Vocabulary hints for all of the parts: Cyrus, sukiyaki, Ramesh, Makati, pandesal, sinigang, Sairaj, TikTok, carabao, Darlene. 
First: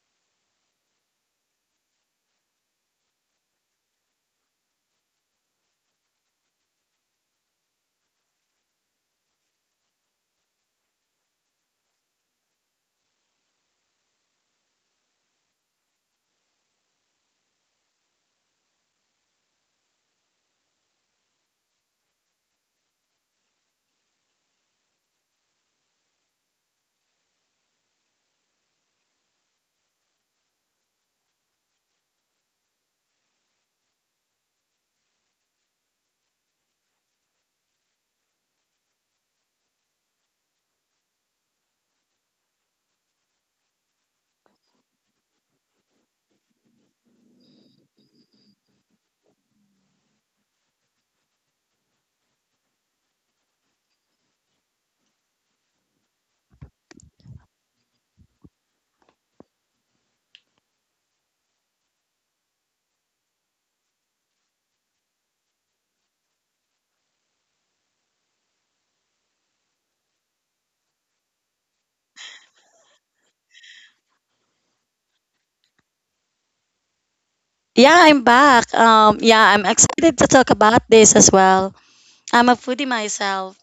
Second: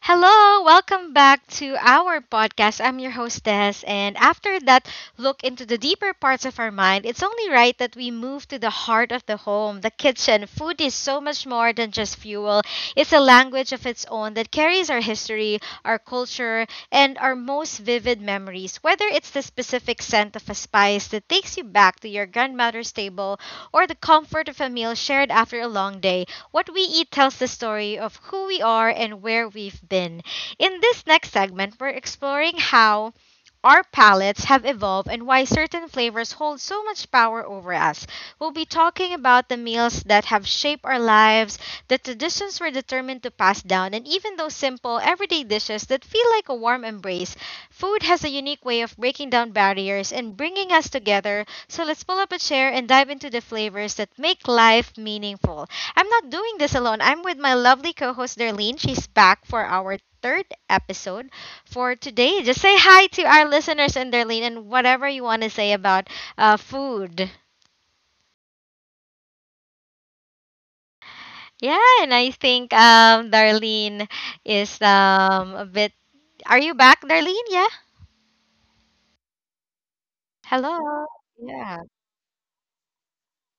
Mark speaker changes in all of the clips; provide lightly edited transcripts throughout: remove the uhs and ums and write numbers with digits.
Speaker 1: Hello, welcome back to our podcast. I'm your hostess, and after that look into the deeper parts of our mind, it's only right that we move to the heart of the home, the kitchen. Food is so much more than just fuel, it's a language of its own that carries our history, our culture, and our most vivid memories. Whether it's the specific scent of a spice that takes you back to your grandmother's table or the comfort of a meal shared after a long day, what we eat tells the story of who we are and where we've been. In this next segment, we're exploring how our palates have evolved and why certain flavors hold so much power over us. We'll be talking about the meals that have shaped our lives, the traditions we're determined to pass down, and even those simple, everyday dishes that feel like a warm embrace. Food has a unique way of breaking down barriers and bringing us together, so let's pull up a chair and dive into the flavors that make life meaningful. I'm not doing this alone. I'm with my lovely co host, Darlene. She's back for our third episode for today. Just say hi to our listeners and Darlene and whatever you want to say about food. Yeah, and I think Darlene is a bit. Are you back, Darlene? Yeah.
Speaker 2: Yeah, I'm back. Yeah, I'm excited to talk about
Speaker 1: Hello.
Speaker 2: this as well.
Speaker 1: Yeah.
Speaker 2: I'm a foodie myself.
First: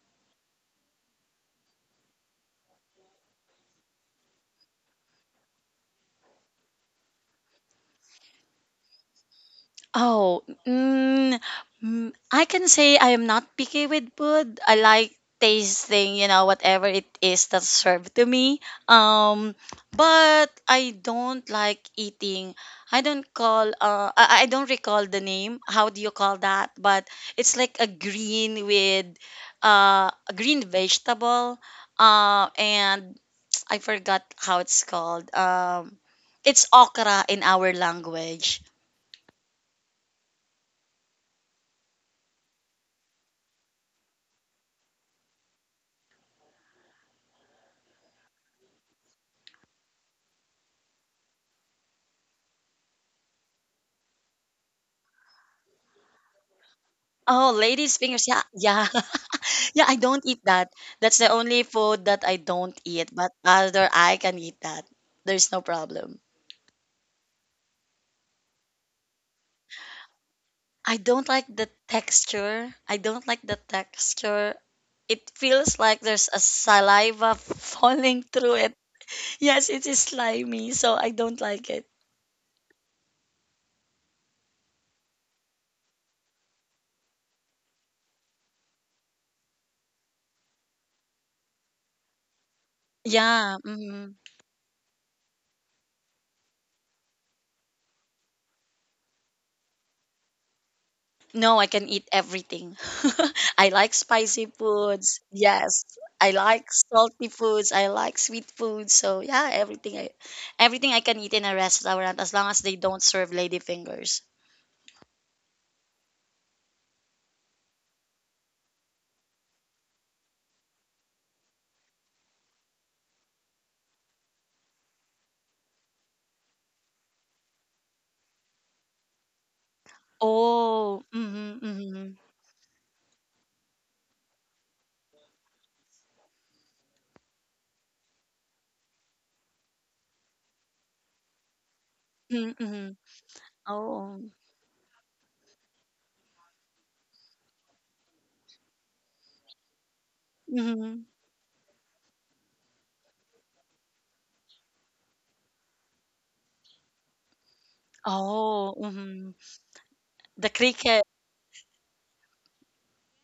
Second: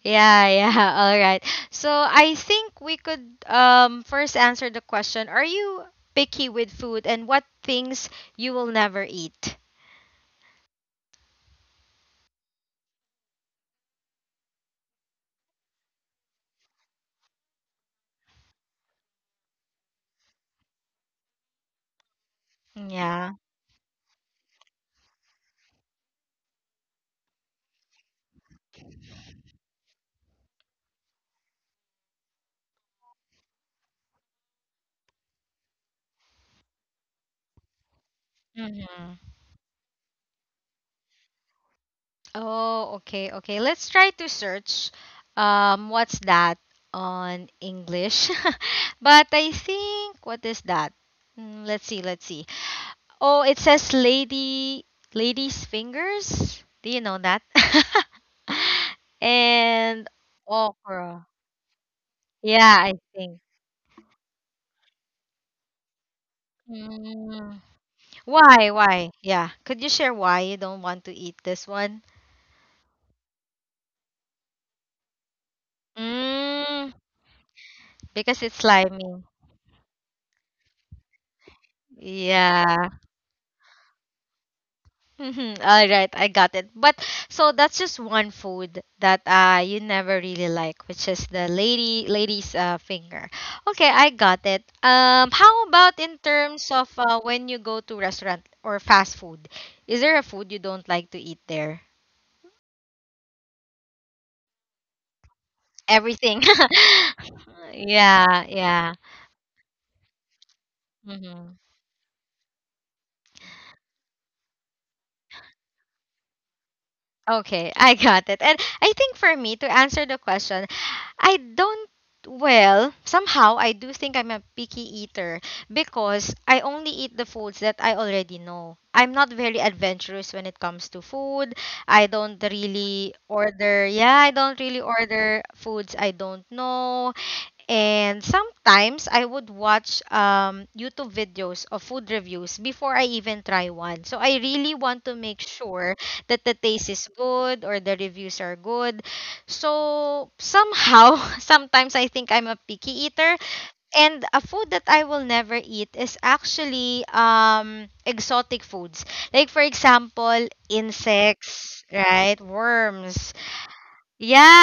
Speaker 1: Yeah, yeah. All right. So I think we could first answer the question. Are you picky with food and what things you will never eat?
Speaker 2: Oh, mm, I can say I am not picky with food. I like tasting, you know, whatever it is that's served to me. Um, but I don't like eating. I don't
Speaker 1: Yeah.
Speaker 2: call. I don't recall the name. How do you call that? But it's like a green with, a green vegetable. And I forgot how it's called. It's okra in our language.
Speaker 1: Mm-hmm. Oh, okay, okay. Let's try to search what's that on English. But I think what is that? Mm, let's see, let's see. Oh, it says lady's fingers. Do you know
Speaker 2: Oh,
Speaker 1: that?
Speaker 2: ladies' fingers. Yeah, yeah, yeah. I don't
Speaker 1: And
Speaker 2: eat that. That's the
Speaker 1: okra.
Speaker 2: only food that I don't eat.
Speaker 1: Yeah, I
Speaker 2: But
Speaker 1: think.
Speaker 2: other, I can eat that. There's no problem.
Speaker 1: Mm. Why? Why? Yeah. Could you share why you don't
Speaker 2: I
Speaker 1: want to
Speaker 2: don't
Speaker 1: eat
Speaker 2: like
Speaker 1: this
Speaker 2: the
Speaker 1: one?
Speaker 2: texture. I don't like the texture. It feels like there's a
Speaker 1: Mm,
Speaker 2: saliva falling
Speaker 1: because it's
Speaker 2: through it.
Speaker 1: slimy.
Speaker 2: Yes, it is slimy, so I don't like it.
Speaker 1: Yeah. Mhm. All right, I got it. But so that's just one food that you never really like, which is the lady's finger. Okay, I
Speaker 2: Yeah.
Speaker 1: got it.
Speaker 2: Mm-hmm.
Speaker 1: How about in terms of when you go to restaurant or fast food? Is there a food you don't like to eat there?
Speaker 2: No, I can eat everything. I like spicy
Speaker 1: Everything.
Speaker 2: foods. Yes. I like
Speaker 1: Yeah,
Speaker 2: salty
Speaker 1: yeah.
Speaker 2: foods. I like sweet foods. So yeah,
Speaker 1: Hmm.
Speaker 2: everything I can eat in a restaurant as long as they don't serve ladyfingers.
Speaker 1: Okay, I got it. And I think for me to answer the question, I don't, well, somehow I do think I'm a picky eater because I only eat the foods that I already know. I'm not very adventurous when it comes to
Speaker 2: Oh,
Speaker 1: food. I
Speaker 2: mm-hmm,
Speaker 1: don't
Speaker 2: mm-hmm,
Speaker 1: really order, Yeah, I don't really order foods I don't know. And sometimes I would watch YouTube videos of food reviews before I even
Speaker 2: mm-hmm.
Speaker 1: try
Speaker 2: Mm-hmm.
Speaker 1: one. So I really want to
Speaker 2: Oh,
Speaker 1: make sure that the taste is good or the reviews are good. So somehow, sometimes I think
Speaker 2: mm-hmm.
Speaker 1: I'm a picky eater. And a food that I will never eat is actually exotic foods. Like, for
Speaker 2: Oh,
Speaker 1: example,
Speaker 2: mm-hmm.
Speaker 1: insects,
Speaker 2: The
Speaker 1: right?
Speaker 2: cricket.
Speaker 1: Worms. Yeah,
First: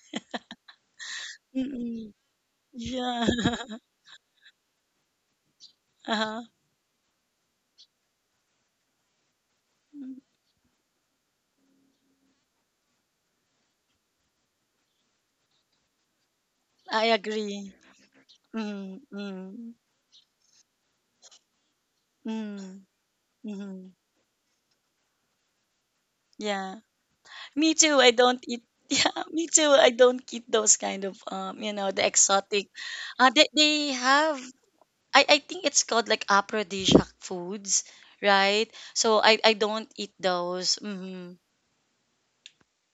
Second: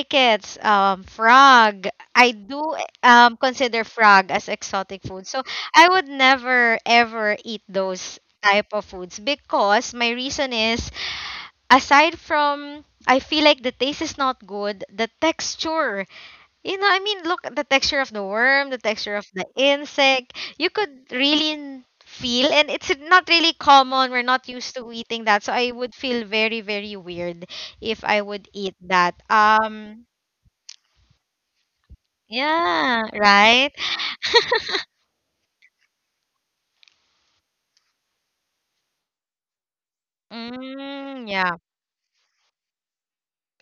Speaker 1: crickets,
Speaker 2: Mm-hmm.
Speaker 1: frog. I do
Speaker 2: Yeah.
Speaker 1: consider frog as exotic food. So I would
Speaker 2: Uh-huh.
Speaker 1: never ever eat those type of foods because my reason is, aside from I feel like the taste is not good, the texture, I
Speaker 2: I
Speaker 1: mean, look at the
Speaker 2: agree.
Speaker 1: texture of the worm, the
Speaker 2: Mm-hmm.
Speaker 1: texture of the
Speaker 2: Mm-hmm.
Speaker 1: insect. You could really feel, and
Speaker 2: Mm-hmm.
Speaker 1: it's not really
Speaker 2: Mm-hmm.
Speaker 1: common. We're not used to eating that, so I would feel very, very
Speaker 2: Yeah.
Speaker 1: weird
Speaker 2: Me
Speaker 1: if I
Speaker 2: too. I
Speaker 1: would
Speaker 2: don't
Speaker 1: eat
Speaker 2: eat.
Speaker 1: that.
Speaker 2: Yeah, me too. I don't eat those kind of you know, the
Speaker 1: Yeah,
Speaker 2: exotic.
Speaker 1: right?
Speaker 2: They have. I think it's called like aphrodisiac foods, right? So I don't eat
Speaker 1: Mm,
Speaker 2: those.
Speaker 1: yeah.
Speaker 2: Hmm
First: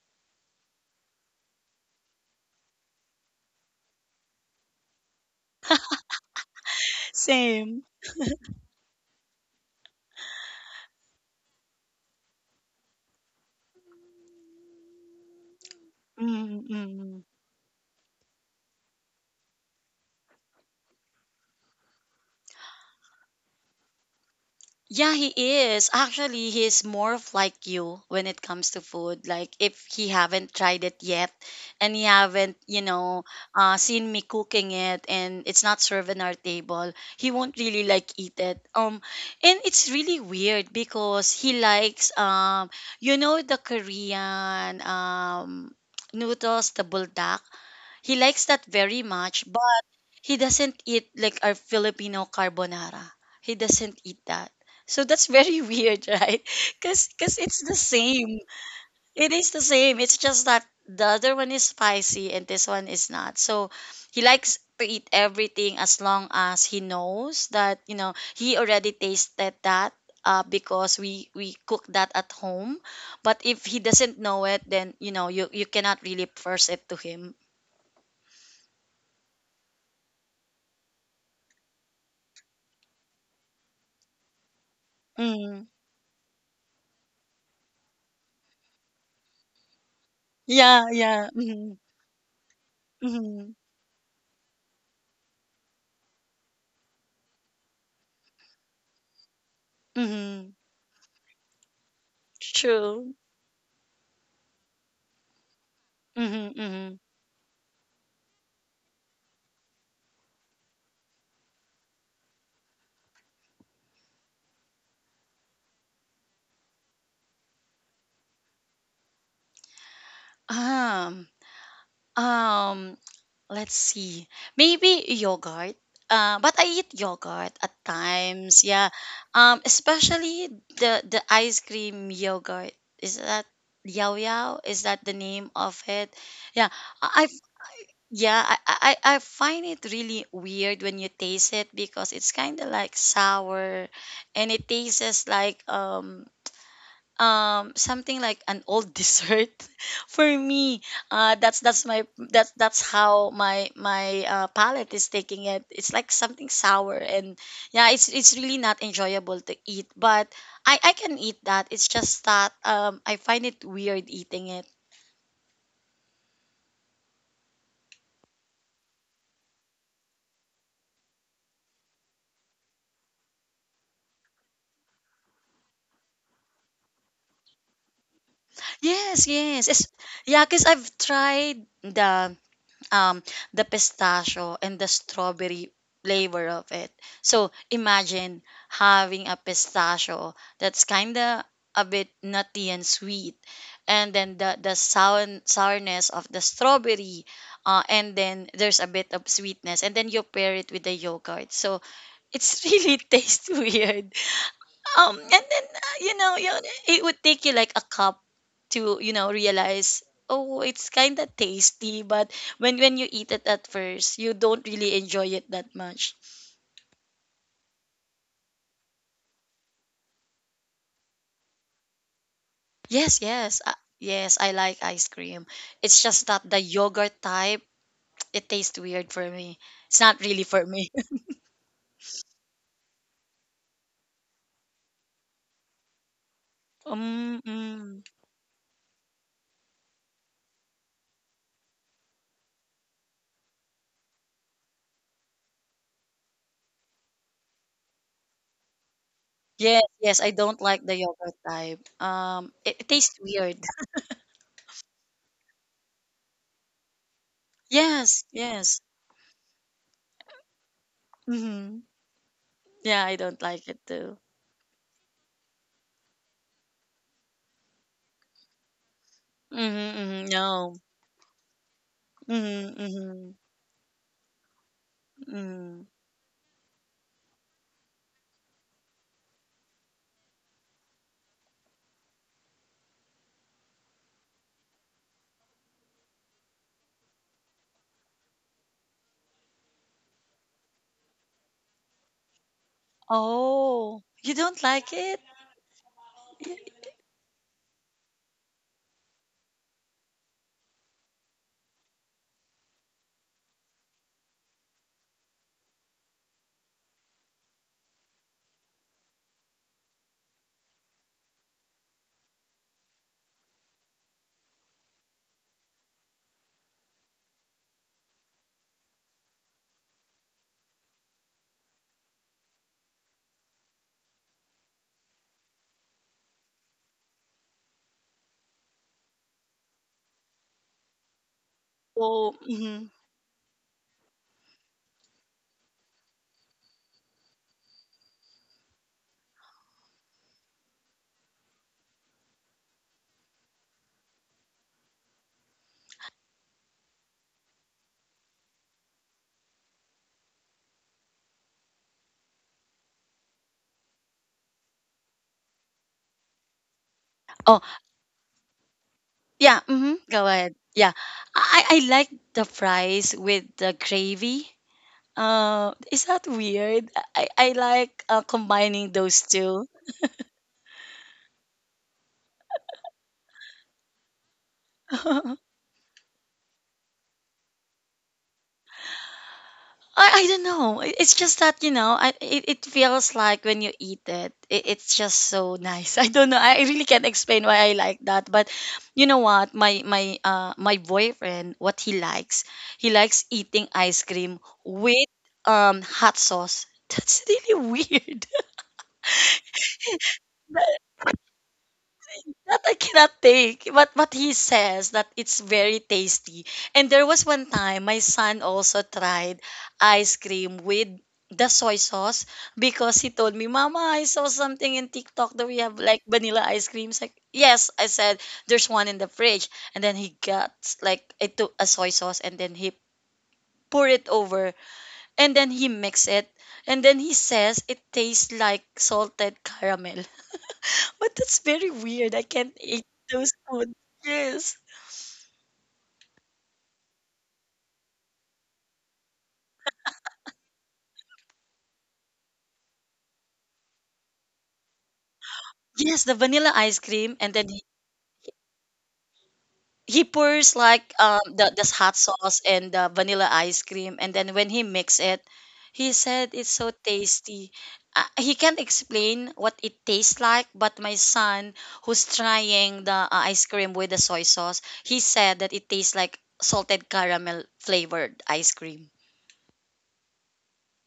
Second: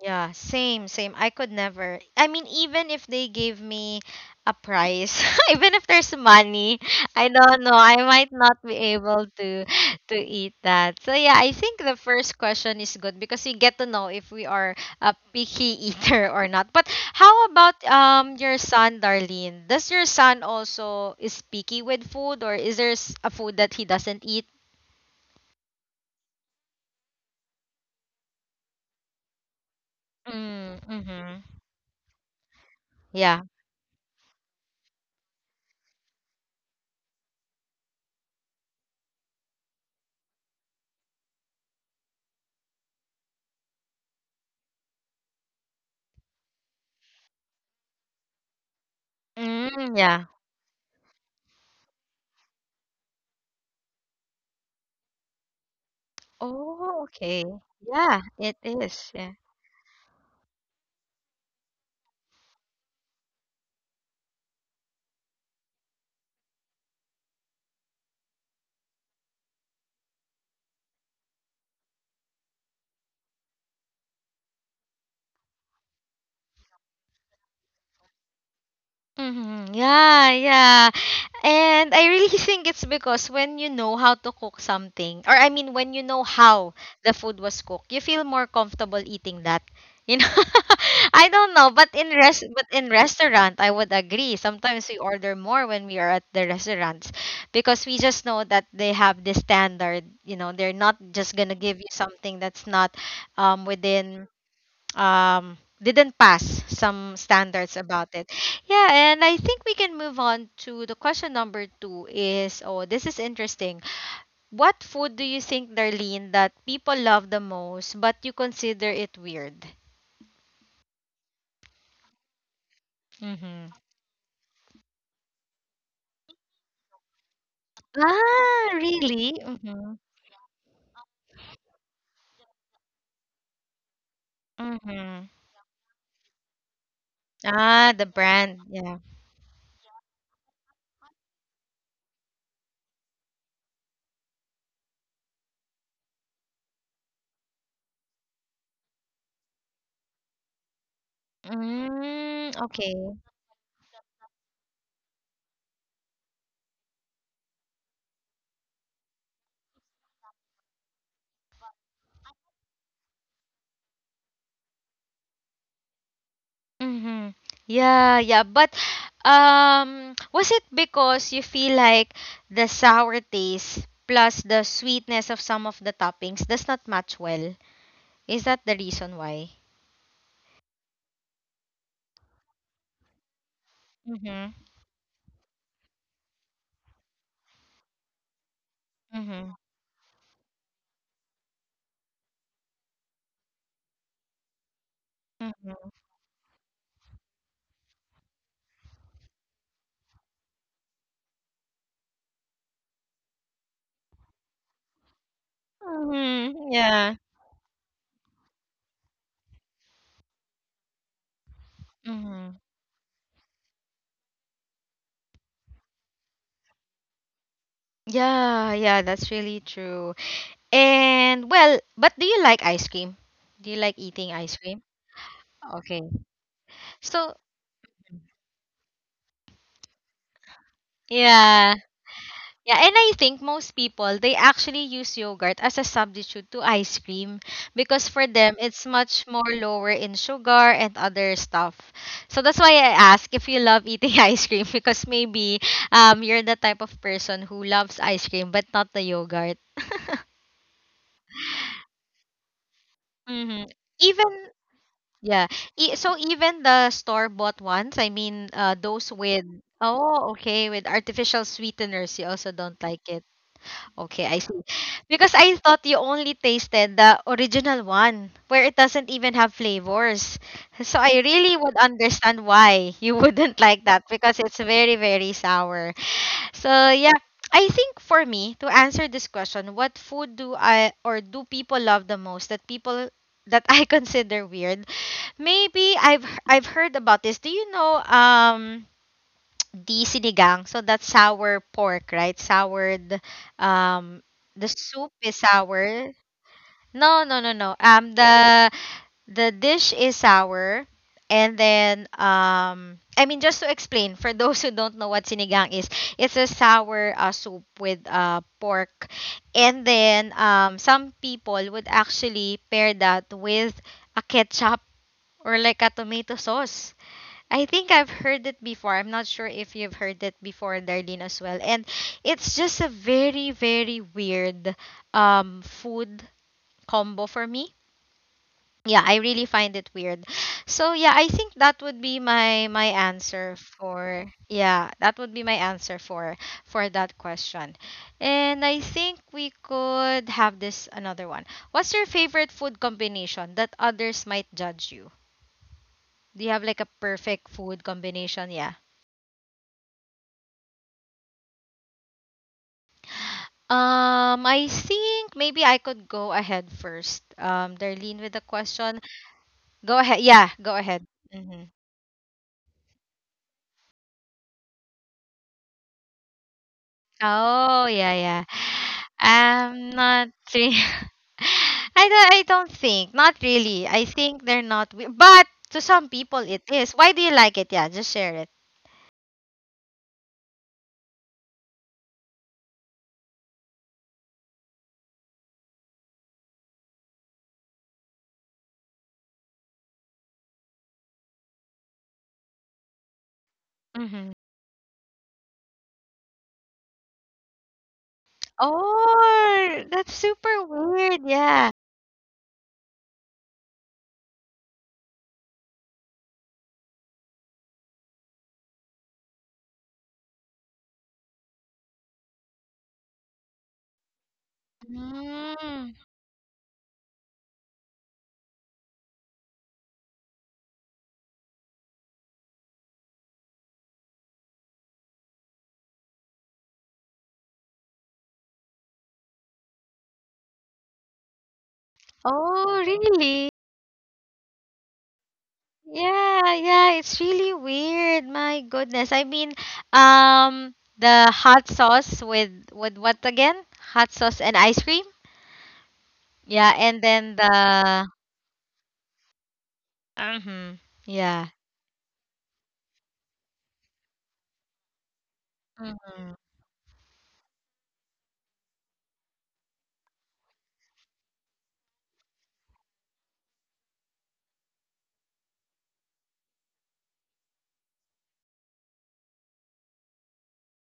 Speaker 1: Yeah, same, same. I could never. I mean, even if they gave me a prize, even if there's money, I don't know.
Speaker 2: Same.
Speaker 1: I might not be able to eat that. So yeah, I think the first question is good because we get to know if we are a picky eater or not. But
Speaker 2: Mm-hmm.
Speaker 1: how about your son, Darlene? Does your son also is picky with food, or is there a food that he doesn't eat?
Speaker 2: Yeah, he is. Actually, he's more of like you when it comes to food. Like if he
Speaker 1: Mm,
Speaker 2: haven't tried it
Speaker 1: mm-hmm.
Speaker 2: yet and he haven't, you
Speaker 1: Yeah.
Speaker 2: know, seen me cooking it and it's not served on our table, he won't really like eat it. And it's really weird because he likes, you know, the Korean noodles, the buldak. He likes that very much.
Speaker 1: Mm, yeah.
Speaker 2: He doesn't eat like our Filipino carbonara. He doesn't eat that. So that's very weird, right?
Speaker 1: Oh,
Speaker 2: Cause,
Speaker 1: okay.
Speaker 2: cause it's the
Speaker 1: Yeah, it
Speaker 2: same.
Speaker 1: is. Yeah.
Speaker 2: It is the same. It's just that the other one is spicy and this one is not. So he likes to eat everything as long as he knows that you know he already tasted that. Because we cook that at home, but if he doesn't know it, then you know you cannot really force it to him.
Speaker 1: Mm-hmm. Yeah, yeah. And I really think it's because when you know how to cook something, or I mean, when you
Speaker 2: Mm.
Speaker 1: know how the food was cooked, you feel more comfortable eating that. You know, I
Speaker 2: Yeah,
Speaker 1: don't know,
Speaker 2: yeah.
Speaker 1: but but in restaurant, I would
Speaker 2: hmm
Speaker 1: agree. Sometimes we order more when we are at the restaurants because we just know that they have this standard. You know, they're not
Speaker 2: Mhm.
Speaker 1: just gonna give you something that's not
Speaker 2: True.
Speaker 1: within didn't pass some
Speaker 2: Mhm, mhm.
Speaker 1: standards about it. Yeah, and I think we can move on to the question number two is, oh, this is interesting. What food do you think, Darlene, that people love the most, but you consider it weird?
Speaker 2: Um, um,
Speaker 1: Mm-hmm.
Speaker 2: let's see. Maybe yogurt. But I eat yogurt at
Speaker 1: Ah, really?
Speaker 2: times. Yeah.
Speaker 1: Mm-hmm.
Speaker 2: Especially the ice cream yogurt. Is that Yao
Speaker 1: Mm-hmm.
Speaker 2: Yao? Is that the name of it? Yeah.
Speaker 1: Ah, the
Speaker 2: I I-
Speaker 1: brand. Yeah.
Speaker 2: I find it really weird when you taste it because it's kind of like sour and it tastes like something like an old dessert for me. uh that's
Speaker 1: Mm,
Speaker 2: that's my
Speaker 1: okay.
Speaker 2: that's that's how my my palate is taking it. It's like something sour, and yeah, it's really not enjoyable to eat, but I can eat that. It's just that I find it weird eating it.
Speaker 1: Mm-hmm. Yeah, yeah. But was it because you feel like the sour taste plus the sweetness of some of the toppings does not match well? Is that the reason why?
Speaker 2: Yes, yes, yeah because I've tried um, the
Speaker 1: Mm-hmm.
Speaker 2: pistachio and the strawberry flavor of it. So imagine
Speaker 1: Mm-hmm.
Speaker 2: having a pistachio that's kind of a bit nutty and sweet, and then the the
Speaker 1: Mm-hmm.
Speaker 2: sour, sourness of the strawberry, and then there's a bit of sweetness, and then you pair it with the yogurt. So it's really tastes weird, and then
Speaker 1: Mm-hmm.
Speaker 2: you know,
Speaker 1: Yeah.
Speaker 2: you it would take you like a cup to you know realize, oh, it's kind of
Speaker 1: Mm-hmm.
Speaker 2: tasty, but when you eat it at first, you don't really enjoy it that much.
Speaker 1: Yeah, yeah, that's really true. And well, but do you like ice cream? Do you like
Speaker 2: Yes,
Speaker 1: eating
Speaker 2: yes,
Speaker 1: ice cream?
Speaker 2: yes, I like ice
Speaker 1: Okay.
Speaker 2: cream. It's just that
Speaker 1: So,
Speaker 2: the yogurt type, it tastes weird for me. It's not really for
Speaker 1: yeah.
Speaker 2: me.
Speaker 1: Yeah, and I think most people they actually use yogurt as a substitute to ice cream because for
Speaker 2: Mm,
Speaker 1: them it's
Speaker 2: mm.
Speaker 1: much more lower in sugar and other stuff. So that's why I ask if you love eating ice cream because maybe you're the type of person who loves ice cream but not the yogurt.
Speaker 2: Yes, yes, I don't like the yogurt type. It, it
Speaker 1: Mm-hmm.
Speaker 2: tastes weird.
Speaker 1: Even yeah, so even the store bought ones, I mean
Speaker 2: Yes,
Speaker 1: those with
Speaker 2: yes.
Speaker 1: oh okay with artificial sweeteners, you also
Speaker 2: hmm
Speaker 1: don't like it.
Speaker 2: Yeah, I don't
Speaker 1: Okay, I
Speaker 2: like
Speaker 1: see.
Speaker 2: it too.
Speaker 1: Because I thought you only tasted the original one where it doesn't even have flavors.
Speaker 2: Mhm,
Speaker 1: So
Speaker 2: mhm,
Speaker 1: I really
Speaker 2: no.
Speaker 1: would understand why you wouldn't
Speaker 2: Mhm,
Speaker 1: like that
Speaker 2: mhm,
Speaker 1: because it's very, very sour. So
Speaker 2: mhm.
Speaker 1: yeah, I think for me to answer this question, what food do I or do people love the most that people that I consider weird? Maybe I've heard about this. Do you know the sinigang. So that's sour pork, right? Soured. Um, the
Speaker 2: Oh,
Speaker 1: soup
Speaker 2: you
Speaker 1: is
Speaker 2: don't like it?
Speaker 1: sour. No,
Speaker 2: Y-
Speaker 1: no, no, no. The dish is sour, and then I mean, just to explain for those who don't know what sinigang is, it's a sour soup with pork, and then some people would actually pair that with a ketchup or like a tomato sauce. I think I've heard it before. I'm not sure if you've heard it before, Darlene, as well. And it's just a very, very weird food combo for me. Yeah, I really find it weird. So yeah, I think that would be my
Speaker 2: Oh,
Speaker 1: my
Speaker 2: mhm.
Speaker 1: answer for, yeah, that would be my answer for that question. And I think we could have this another one. What's your favorite food combination that others might judge you? Do you have like a perfect food combination? Yeah. I think maybe I could go ahead first.
Speaker 2: Oh,
Speaker 1: Darlene with the question.
Speaker 2: yeah, mhm.
Speaker 1: Go
Speaker 2: Go
Speaker 1: ahead.
Speaker 2: ahead.
Speaker 1: Yeah,
Speaker 2: Yeah.
Speaker 1: go ahead.
Speaker 2: I
Speaker 1: Hmm.
Speaker 2: like the fries with the gravy. Is that weird? I like
Speaker 1: Oh, yeah,
Speaker 2: combining
Speaker 1: yeah.
Speaker 2: those two.
Speaker 1: I'm not re- I don't think. Not really. I think they're not. But to some people, it is. Why do you like it? Yeah, just share it.
Speaker 2: I don't know. I- It's just that, you know, it, it feels like when you eat it, it, it's just so nice. I don't know. I really can't explain why I like that. But you know what? My boyfriend, what he likes eating ice cream
Speaker 1: Hmm.
Speaker 2: with hot sauce. That's really weird.
Speaker 1: Oh, that's super weird. Yeah.
Speaker 2: That I cannot take. But he says that it's very tasty. And there was one time my son also tried ice cream with the soy sauce because he told me, Mama, I saw something in TikTok that we have like
Speaker 1: Mm.
Speaker 2: vanilla ice creams. Like, yes, I said there's one in the fridge. And then he got like I took a soy sauce, and then he poured it over and then he mix it and then he says it tastes like salted caramel. But that's very weird. I can't eat
Speaker 1: Oh,
Speaker 2: those
Speaker 1: really?
Speaker 2: food. Yes,
Speaker 1: Yeah, yeah, it's really weird. My goodness. I mean, the hot sauce with what again? Hot sauce and ice cream.
Speaker 2: yes, the vanilla ice cream,
Speaker 1: Yeah,
Speaker 2: and
Speaker 1: and
Speaker 2: then
Speaker 1: then the.
Speaker 2: he pours like
Speaker 1: Mm-hmm.
Speaker 2: the this
Speaker 1: Yeah.
Speaker 2: hot sauce and the vanilla ice cream, and then when he mix it he said it's so tasty. He can't explain what it tastes like, but my son who's trying the ice cream with the soy sauce he said that it tastes like salted caramel flavored ice cream.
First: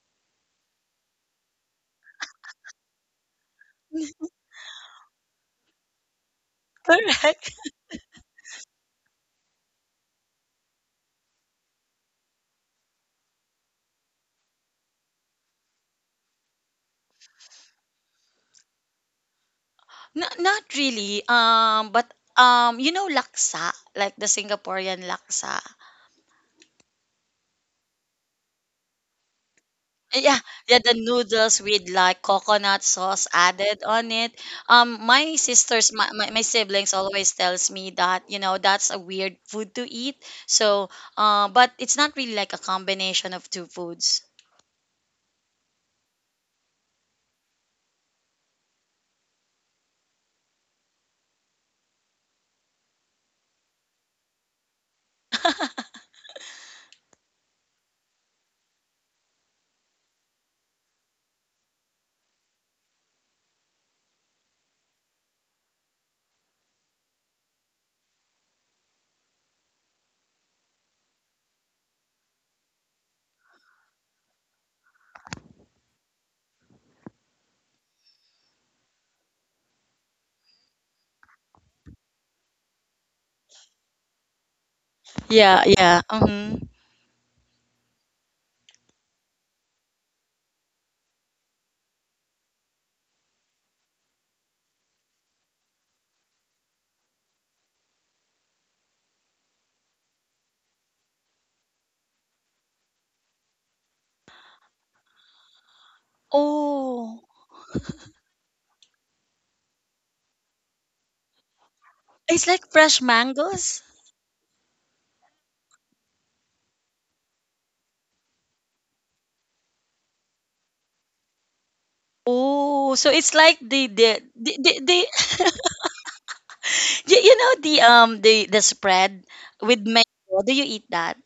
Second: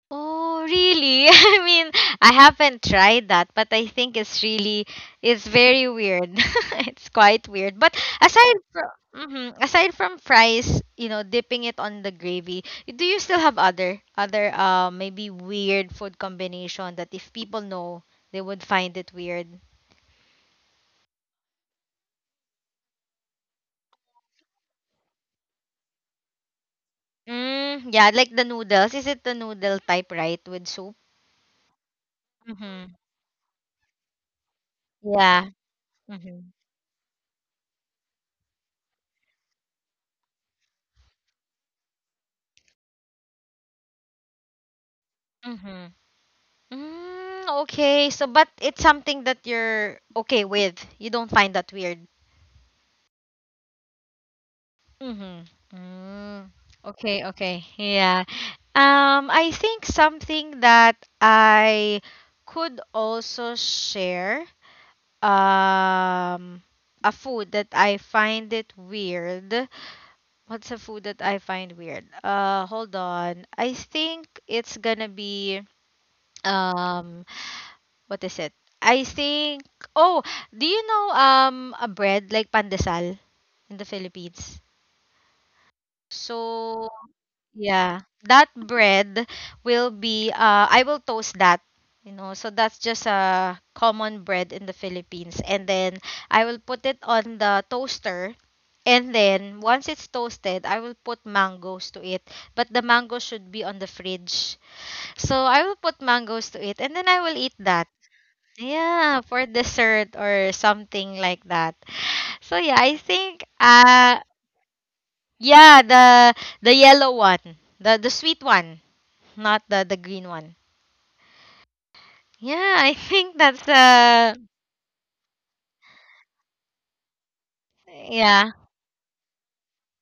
Speaker 1: Oh, really? I mean, I haven't tried that, but I think it's really, it's very weird. It's quite
Speaker 2: Correct.
Speaker 1: weird. But aside from, mm-hmm, aside from fries, you know, dipping it on the gravy, do you still have other maybe weird food combination that if people know, they would find it weird?
Speaker 2: Not, not really, but you know laksa, like the Singaporean laksa.
Speaker 1: Mm, yeah, like the noodles. Is it the noodle
Speaker 2: Yeah,
Speaker 1: type, right,
Speaker 2: yeah, the
Speaker 1: with soup?
Speaker 2: noodles with like coconut sauce
Speaker 1: Mm-hmm.
Speaker 2: added on it. My sisters,
Speaker 1: Yeah.
Speaker 2: my siblings always tells me that, you know, that's a weird food to eat. So, but it's not really like a combination of two foods.
Speaker 1: Mm-hmm. Mm, okay. So, but it's something that you're okay with. You don't find that weird. Mm-hmm. Mm. Okay, okay. Yeah. I think something that I could also share, um, a food that I find it weird. What's a food that I find weird? Hold on. I think it's gonna be um what is it? I think, oh, do you know a bread like pandesal in the
Speaker 2: Yeah,
Speaker 1: Philippines?
Speaker 2: yeah. Mm-hmm.
Speaker 1: So yeah, that bread will be I will toast that, you know. So that's just a common bread in the Philippines and then I will put it on the toaster and then once it's toasted, I will put mangoes to it, but the mango should be on the fridge. So I will
Speaker 2: Oh,
Speaker 1: put mangoes to it and then I will eat that. Yeah, for dessert or
Speaker 2: it's
Speaker 1: something
Speaker 2: like
Speaker 1: like
Speaker 2: fresh
Speaker 1: that.
Speaker 2: mangoes.
Speaker 1: So yeah, I think yeah, the yellow one. The sweet one, not the the green one.
Speaker 2: Oh, so it's like
Speaker 1: Yeah, I think
Speaker 2: the
Speaker 1: that's
Speaker 2: you know the the spread
Speaker 1: yeah.
Speaker 2: with mango. Do you eat that?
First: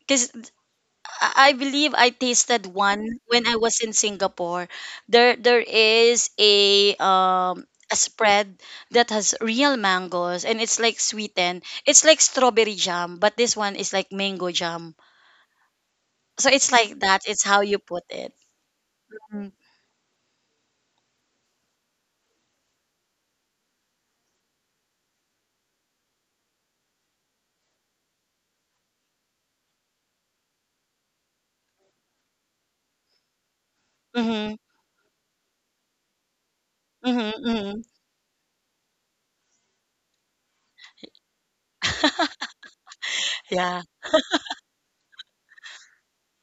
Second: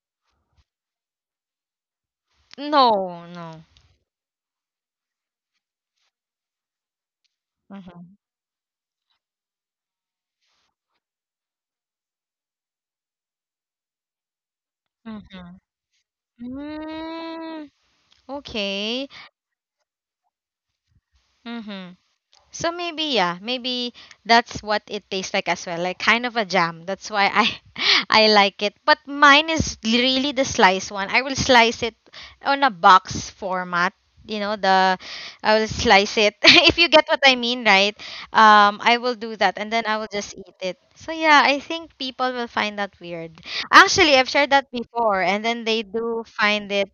Speaker 2: Because I believe I tasted one
Speaker 1: No,
Speaker 2: when
Speaker 1: no.
Speaker 2: I was in Singapore. There is
Speaker 1: Mhm.
Speaker 2: a spread that has real mangoes and it's like sweetened. It's like strawberry jam, but this one is like mango jam.
Speaker 1: Mhm.
Speaker 2: So it's like that.
Speaker 1: Mm,
Speaker 2: It's how you put it.
Speaker 1: okay.
Speaker 2: Mm-hmm.
Speaker 1: Mhm. So maybe, yeah, maybe that's what it tastes like as well, like kind of a jam. That's why I I like it. But mine is really the slice one. I will slice it on a box format. You know the
Speaker 2: Mm-hmm.
Speaker 1: I will slice it if you get what I mean, right?
Speaker 2: hmm
Speaker 1: I will do that and then I will just eat it. So yeah, I think people will find that weird. Actually, I've
Speaker 2: Yeah.
Speaker 1: shared that before, and then they do find it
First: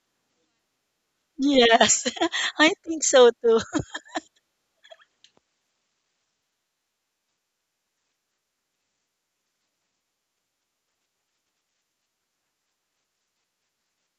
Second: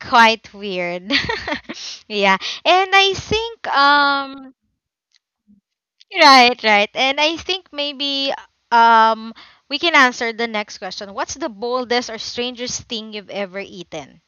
Speaker 1: quite weird.
Speaker 2: Yes.
Speaker 1: Yeah,
Speaker 2: I
Speaker 1: and
Speaker 2: think
Speaker 1: I
Speaker 2: so too.
Speaker 1: think right, right. And I think maybe um we can answer the next question. What's the boldest or strangest thing you've ever eaten?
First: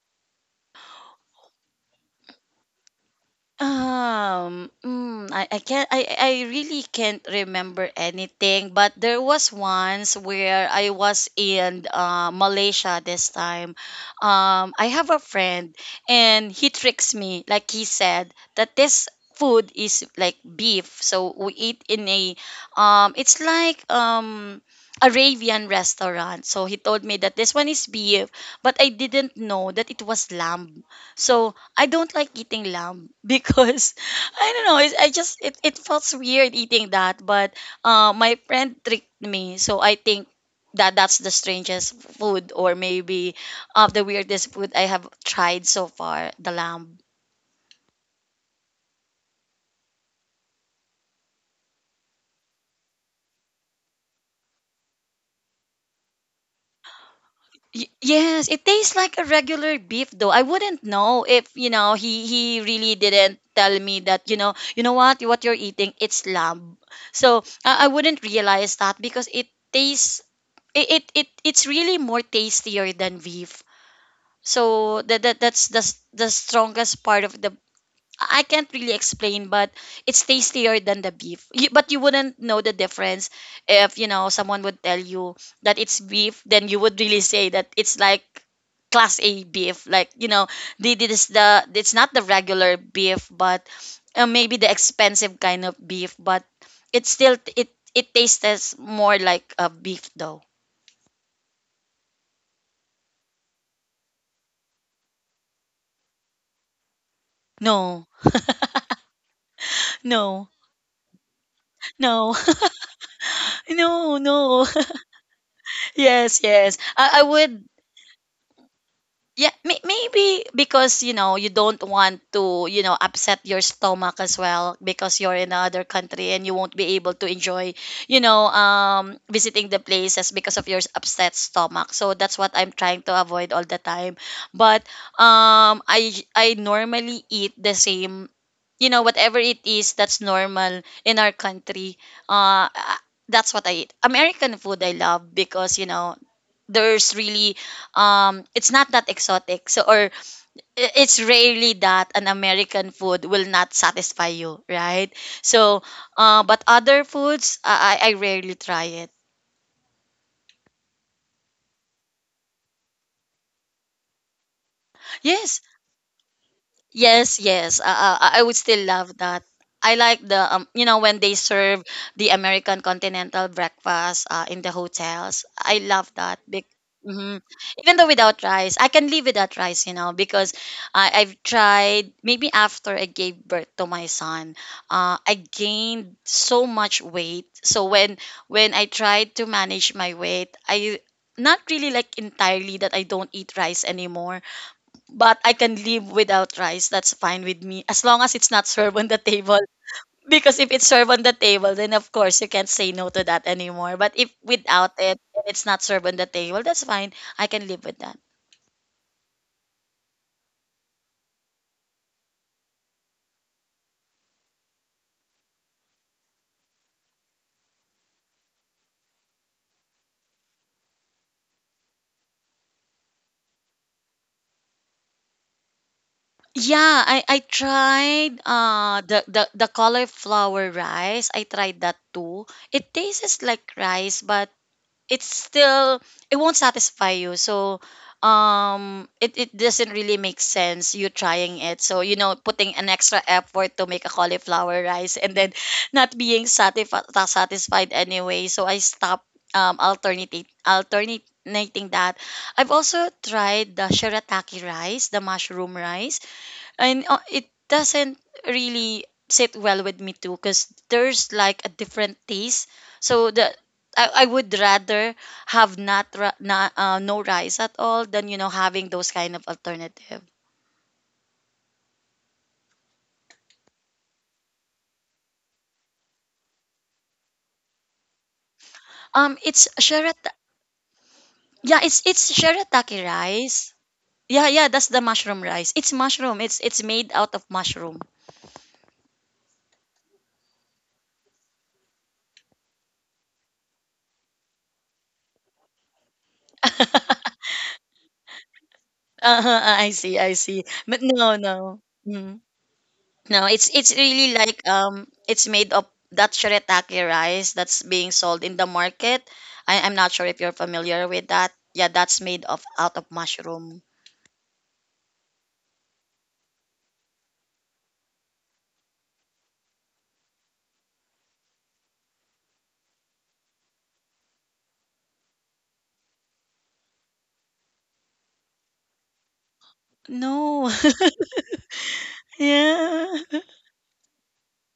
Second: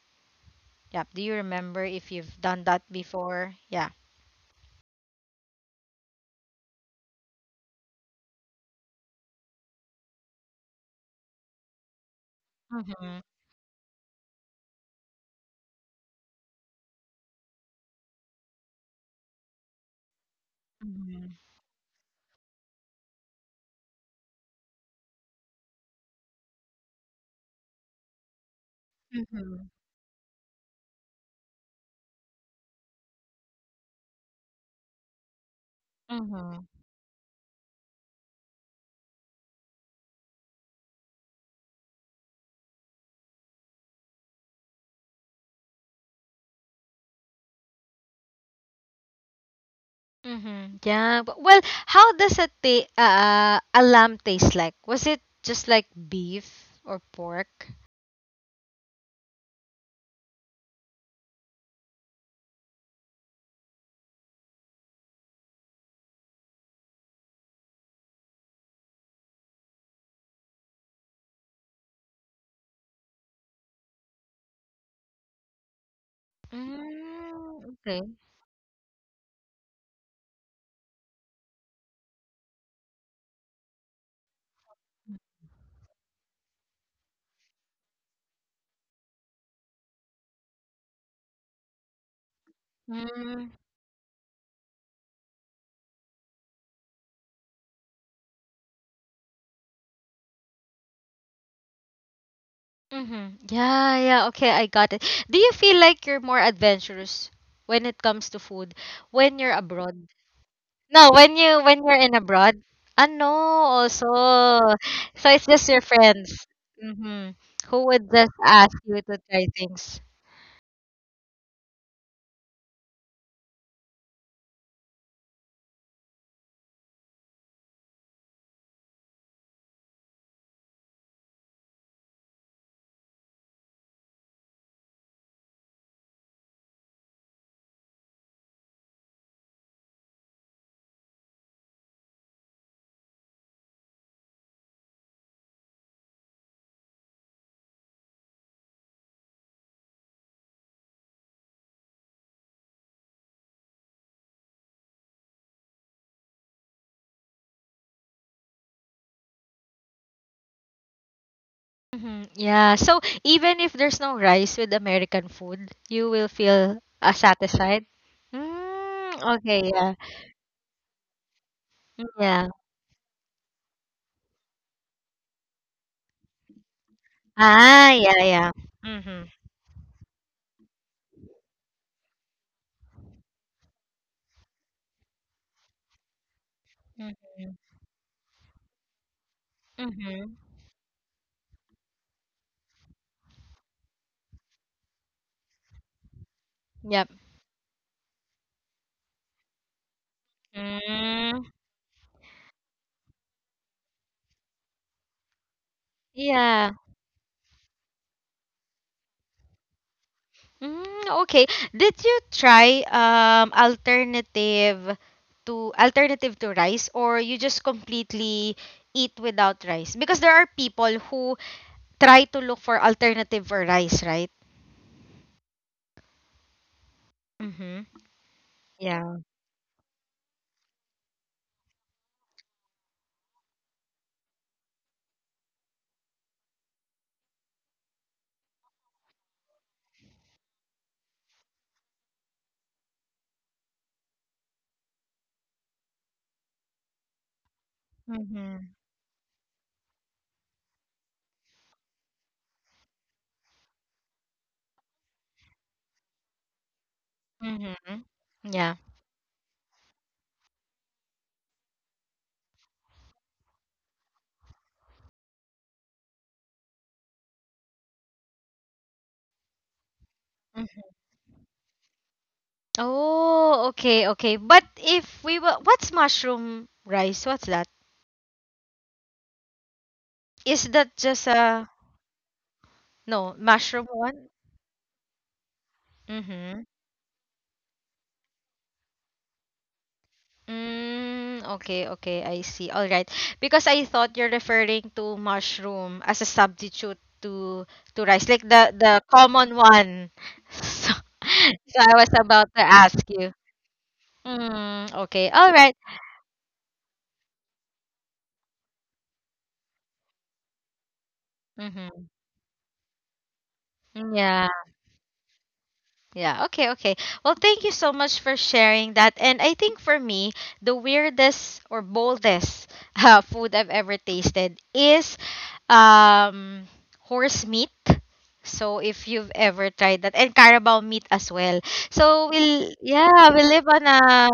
Speaker 1: Yep. Do you remember if you've done that before? Yeah.
Speaker 2: I can't I really can't remember anything, but there was once where I was in Malaysia
Speaker 1: Mm-hmm.
Speaker 2: this time. I have a friend and he tricks me, like he said that this food is like beef,
Speaker 1: Mm-hmm.
Speaker 2: so we eat in a it's like. Arabian restaurant. So he told me that this one is beef, but I didn't
Speaker 1: Mm-hmm.
Speaker 2: know that it was lamb. So I don't like eating lamb because I don't know. I just it felt
Speaker 1: Mm-hmm.
Speaker 2: weird eating that, but my friend tricked me, so I think that that's the strangest food, or maybe of the weirdest food I have tried so far. The lamb.
Speaker 1: Mm-hmm. Yeah. But, well, how does a lamb taste like? Was it just like beef or pork?
Speaker 2: Y- yes, it tastes like a regular beef though. I wouldn't know if you know he really didn't tell me that you know what you're eating, it's lamb. So I wouldn't realize that because it tastes it it, it it's really more tastier than beef. So that's the s- the strongest part of
Speaker 1: Mm,
Speaker 2: the I can't really explain, but it's tastier than the beef. You, but you wouldn't know the difference if you know someone would tell you that it's beef, then you would really say that it's like class A beef, like you know, the- this the it's not the
Speaker 1: okay.
Speaker 2: regular beef, but maybe the expensive kind of beef, but it's still it tastes more like a beef though.
Speaker 1: Mm-hmm. Yeah, yeah. Okay, I got it. Do you feel like you're more adventurous when it comes to food
Speaker 2: No.
Speaker 1: when you're abroad? No,
Speaker 2: No,
Speaker 1: when you're in abroad. Ah,
Speaker 2: no,
Speaker 1: no, also.
Speaker 2: no,
Speaker 1: So it's
Speaker 2: no.
Speaker 1: just your friends. Mm-hmm.
Speaker 2: Yes, yes.
Speaker 1: Who would
Speaker 2: I
Speaker 1: just
Speaker 2: would,
Speaker 1: ask you to try things?
Speaker 2: Yeah, may- maybe because you know you don't want to you know upset your stomach as well because you're in another country and you won't be able to enjoy you know visiting the places because of your upset stomach. So that's what I'm trying to avoid all the time. But I normally eat the same you know whatever it is that's normal in our country. Uh that's what I eat. American food I love because you know there's really it's not that exotic, so or I- it's rarely that an American food will not satisfy you, right? So but other foods, I rarely try it.
Speaker 1: Mm-hmm. Yeah. So even if there's no rice with American food, you will
Speaker 2: Yes.
Speaker 1: feel satisfied.
Speaker 2: Yes, yes.
Speaker 1: Mm,
Speaker 2: I would
Speaker 1: okay.
Speaker 2: still
Speaker 1: Yeah.
Speaker 2: love that. I like the you know when they
Speaker 1: Yeah.
Speaker 2: serve the American continental breakfast in the hotels. I love that.
Speaker 1: Ah.
Speaker 2: Be-
Speaker 1: Yeah. Yeah.
Speaker 2: mhm.
Speaker 1: Mm-hmm.
Speaker 2: Even though without rice, I can live without rice, you know, because I, I've tried. Maybe after I gave birth to my son, I
Speaker 1: Mm-hmm.
Speaker 2: gained so much weight. So when
Speaker 1: Mm-hmm.
Speaker 2: I tried to manage my weight, I not really like entirely that I don't eat rice anymore but I
Speaker 1: Yep.
Speaker 2: can live without rice. That's fine with me as long as it's not served on the table.
Speaker 1: Mm,
Speaker 2: Because if it's served on the table, then of course you can't say no to that anymore. But if without
Speaker 1: yeah.
Speaker 2: it, and it's not served on the table, that's fine. I can live with that.
Speaker 1: Mm, okay. Did you try alternative to rice, or you just completely eat without rice? Because there are people who try to look for alternative for rice, right? Mm-hmm.
Speaker 2: Yeah, I
Speaker 1: Yeah.
Speaker 2: tried the cauliflower rice. I tried that too. It tastes like rice, but it's still it won't satisfy you so it doesn't really make sense you trying it so you know putting an extra effort to make a cauliflower rice and then not being satisfied
Speaker 1: Mm-hmm.
Speaker 2: satisfied anyway so I stopped alternating that. I've also tried the shirataki rice, the mushroom rice,
Speaker 1: Mm-hmm.
Speaker 2: and it
Speaker 1: Yeah.
Speaker 2: doesn't really sit well with me too because there's like a different taste. So the I would rather have not, ra- not no rice at all than you know having those kind of
Speaker 1: Mm.
Speaker 2: alternative.
Speaker 1: Oh, okay, okay. But if we were, what's mushroom rice? What's that? Is
Speaker 2: It's
Speaker 1: that just
Speaker 2: sharata,
Speaker 1: a
Speaker 2: yeah, it's
Speaker 1: no
Speaker 2: it's
Speaker 1: mushroom
Speaker 2: shirataki
Speaker 1: one?
Speaker 2: rice. Yeah, yeah, that's the mushroom
Speaker 1: Mm-hmm.
Speaker 2: rice. It's mushroom, it's made out of mushroom.
Speaker 1: Mm, okay, okay, I see. All right. Because I thought you're referring to mushroom as a substitute to rice, like the common one.
Speaker 2: uh
Speaker 1: So,
Speaker 2: I see, I see,
Speaker 1: so I
Speaker 2: but
Speaker 1: was
Speaker 2: no,
Speaker 1: about to
Speaker 2: no.
Speaker 1: ask you.
Speaker 2: Mm. No, it's
Speaker 1: Mm,
Speaker 2: it's
Speaker 1: okay.
Speaker 2: really
Speaker 1: All
Speaker 2: like
Speaker 1: right.
Speaker 2: it's made of that shirataki rice that's being sold in the market. I'm not sure if you're
Speaker 1: Mm-hmm.
Speaker 2: familiar with that. Yeah, that's made of out of
Speaker 1: Yeah.
Speaker 2: mushroom.
Speaker 1: Yeah, okay, okay. Well, thank you so much for sharing that. And I think for me, the weirdest or boldest food I've ever tasted is um horse meat. So if you've ever tried that, and
Speaker 2: No.
Speaker 1: carabao meat as well. So
Speaker 2: Yeah.
Speaker 1: we live on a